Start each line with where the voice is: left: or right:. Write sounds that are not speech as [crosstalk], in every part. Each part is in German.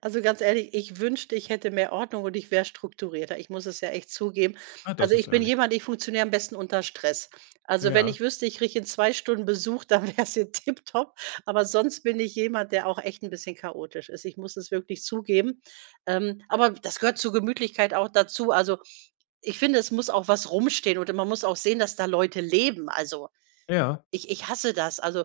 right: Also, ganz ehrlich, ich wünschte, ich hätte mehr Ordnung und ich wäre strukturierter, ich muss es ja echt zugeben.
left: Ah, das
right: Also,
left: ist
right: ich bin
left: ehrlich.
right: jemand, ich funktioniere am besten unter Stress. Also, wenn
left: Ja.
right: ich wüsste, ich kriege in 2 Stunden Besuch, dann wäre es hier tipptopp, aber sonst bin ich jemand, der auch echt 'n bisschen chaotisch ist, ich muss es wirklich zugeben. Ähm, aber, das gehört zur Gemütlichkeit auch dazu, also, ich finde, es muss auch was rumstehen oder man muss auch sehen, dass da Leute leben also,
left: Ja.
right: ich ich hasse das, also,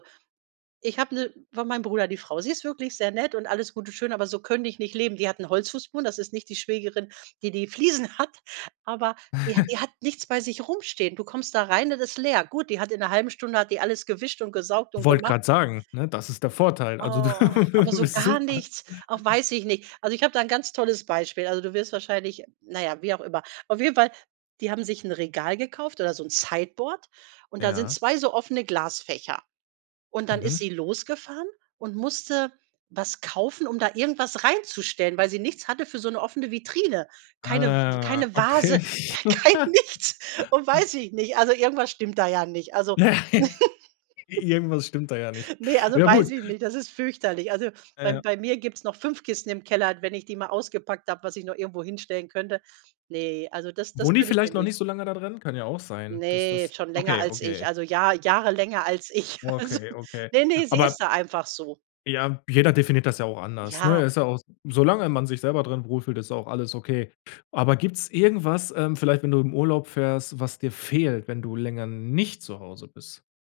right: ich habe 'ne von mein Bruder die Frau. Sie ist wirklich sehr nett und alles gut und schön, aber so könnte ich nicht leben. Die hat 'nen Holzfußboden, das ist nicht die Schwägerin, die die Fliesen hat, aber die hat die
left: [chuckles]
right: hat nichts bei sich rumstehen. Du kommst da rein und es ist leer. Gut, die hat in 'ner halben Stunde hat die alles gewischt und gesaugt und
left: Wollte
right: gemacht.
left: grade sagen, ne, das ist der Vorteil. Also, du
right: Oh, aber so
left: bist
right: gar
left: super.
right: nichts auch weiß ich nicht. Also, ich hab da ganz tolles Beispiel, also, du wirst wahrscheinlich na ja, wie auch immer. Auf jeden Fall, die haben sich 'n Regal gekauft oder so 'n Sideboard und da sind
left: Ja.
right: 2 so offene Glasfächer. Und dann ist
left: Mhm.
right: sie losgefahren und musste was kaufen, um da irgendwas reinzustellen, weil sie nichts hatte für so 'ne offene Vitrine. Keine w
left: Ah,
right: keine Vase,
left: okay.
right: gar kein
left: [laughs]
right: nichts und weiß ich nicht, also, irgendwas stimmt da ja nicht, also
left: Ja,
right: [chuckles]
left: irgendwas stimmt da ja nicht.
right: ne, also,
left: Ja gut.
right: weiß ich nicht. Das ist fürchterlich. Also,
left: Ja,
right: bei
left: ja.
right: bei mir gibt's noch 5 Kisten im Keller, wenn ich die mal ausgepackt habe, was ich noch irgendwo hinstellen könnte. Ne, also, das
left: Wohnen
right: das
left: die
right: könnte ich mir
left: vielleicht noch
right: nicht.
left: nicht so lange da drin? Kann ja auch sein, dass
right: Ne,
left: das
right: schon länger
left: okay,
right: als ich.
left: okay.
right: Also, ja Jahre länger als ich, also
left: Okay, okay.
right: Ne, ne, sie
left: Aber
right: ist da einfach so.
left: Ja, jeder definiert das ja auch anders, ne?
right: Ja.
left: Es ist ja auch solange man sich selber drin wohlfühlt, ist auch alles okay. Aber gibt's irgendwas, vielleicht, ähm, wenn du im Urlaub fährst, was dir fehlt, wenn du länger nicht zu Hause bist?